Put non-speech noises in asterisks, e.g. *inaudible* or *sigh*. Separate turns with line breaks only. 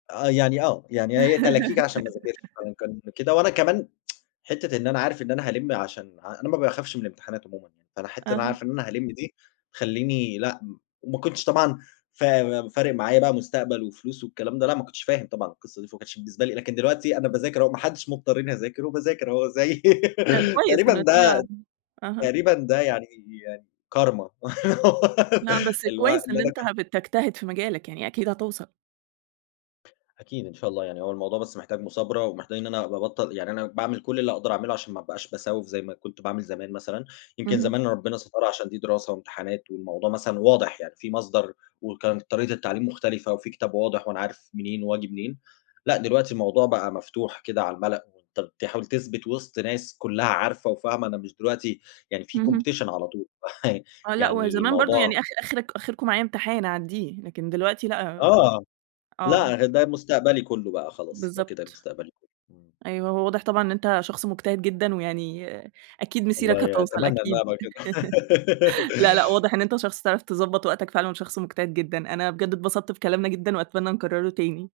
آه، يعني آه، يعني هي تلاكيك عشان ما أذاكرش،
*laughs*
فكان كده. وأنا كمان *tsk* حتّة إن أنا عارف إن أنا هألِم عشان ع أنا ما باخافش من الامتحانات عمومًا يعني، فأنا حتى بابقى
أها.
عارف إن أنا هالم دي تخلّيني لأ م وما كنتش طبعًا فا فارق معايا بقى مستقبل وفلوس والكلام ده، لأ، ما كنتش فاهم طبعًا القصة دي، فما كانش بالنسبة لي لكن دلوقتي أنا باذاكر أهو، ما حدش مضّطرني أذاكره وباذاكر أهو زي
حلو
*laughs*
كويس
تقريبًا ده
النتيجة أها.
تقريبًا ده يعني يعني كارما
لأ، بس
الو *laughs*
كويس
اللي
إن
أنا
أنت
ك
هبت بتجتهد في مجالك، يعني أكيد هتوصل.
أكيد إن شاء الله يعني هو الموضوع بس محتاج مثابرة، ومحتاج إن أنا أبقى أبطّل يعني أنا باعمِل كل اللي أقدر أعمله عشان ما أبقاش بسوّف زي ما كنت باعمل زمان مثلًا، يمكن
اهم.
زمان ربنا سترها عشان دي دراسة وامتحانات والموضوع مثلًا واضح يعني، في مصدر وكانت طريقة التعليم مختلفة وفي كتاب واضح وأنا عارف منين وآجي منين، لأ، دلوقتي موضوع بقى مفتوح كده على المَلأ وأنت بتحاول تثبت وسط ناس كلها عارفة وفاهمة أنا مش دلوقتي يعني في
اهم.
competition على طول، *chuckles*
آه لأ، وهو
يعني
زمان برضه
الموضوع
يعني آخر آخر آخركم معايا امتحان أعدّيه، لكن دلوقتي لأ،
آه،
آه.
لأ ده مستقبلي كله بقى خلاص، ده كده
بالضبط،
مستقبلي كله، إمم.
أيوه هو واضح طبعًا إن أنت شخص مجتهد جدًا ويعني أكيد مسيرك
والله
هتوصل
أتمنى إن أنا
أكيد،
أبقى كده.
*laughs* لأ، لأ
*laughs*
واضح إن أنت شخص بتعرف تضبط وقتك فعلًا وشخص مجتهد جدًا أنا بجد اتبسطت بكلامنا جدًا، وأتمنى نكرره تاني.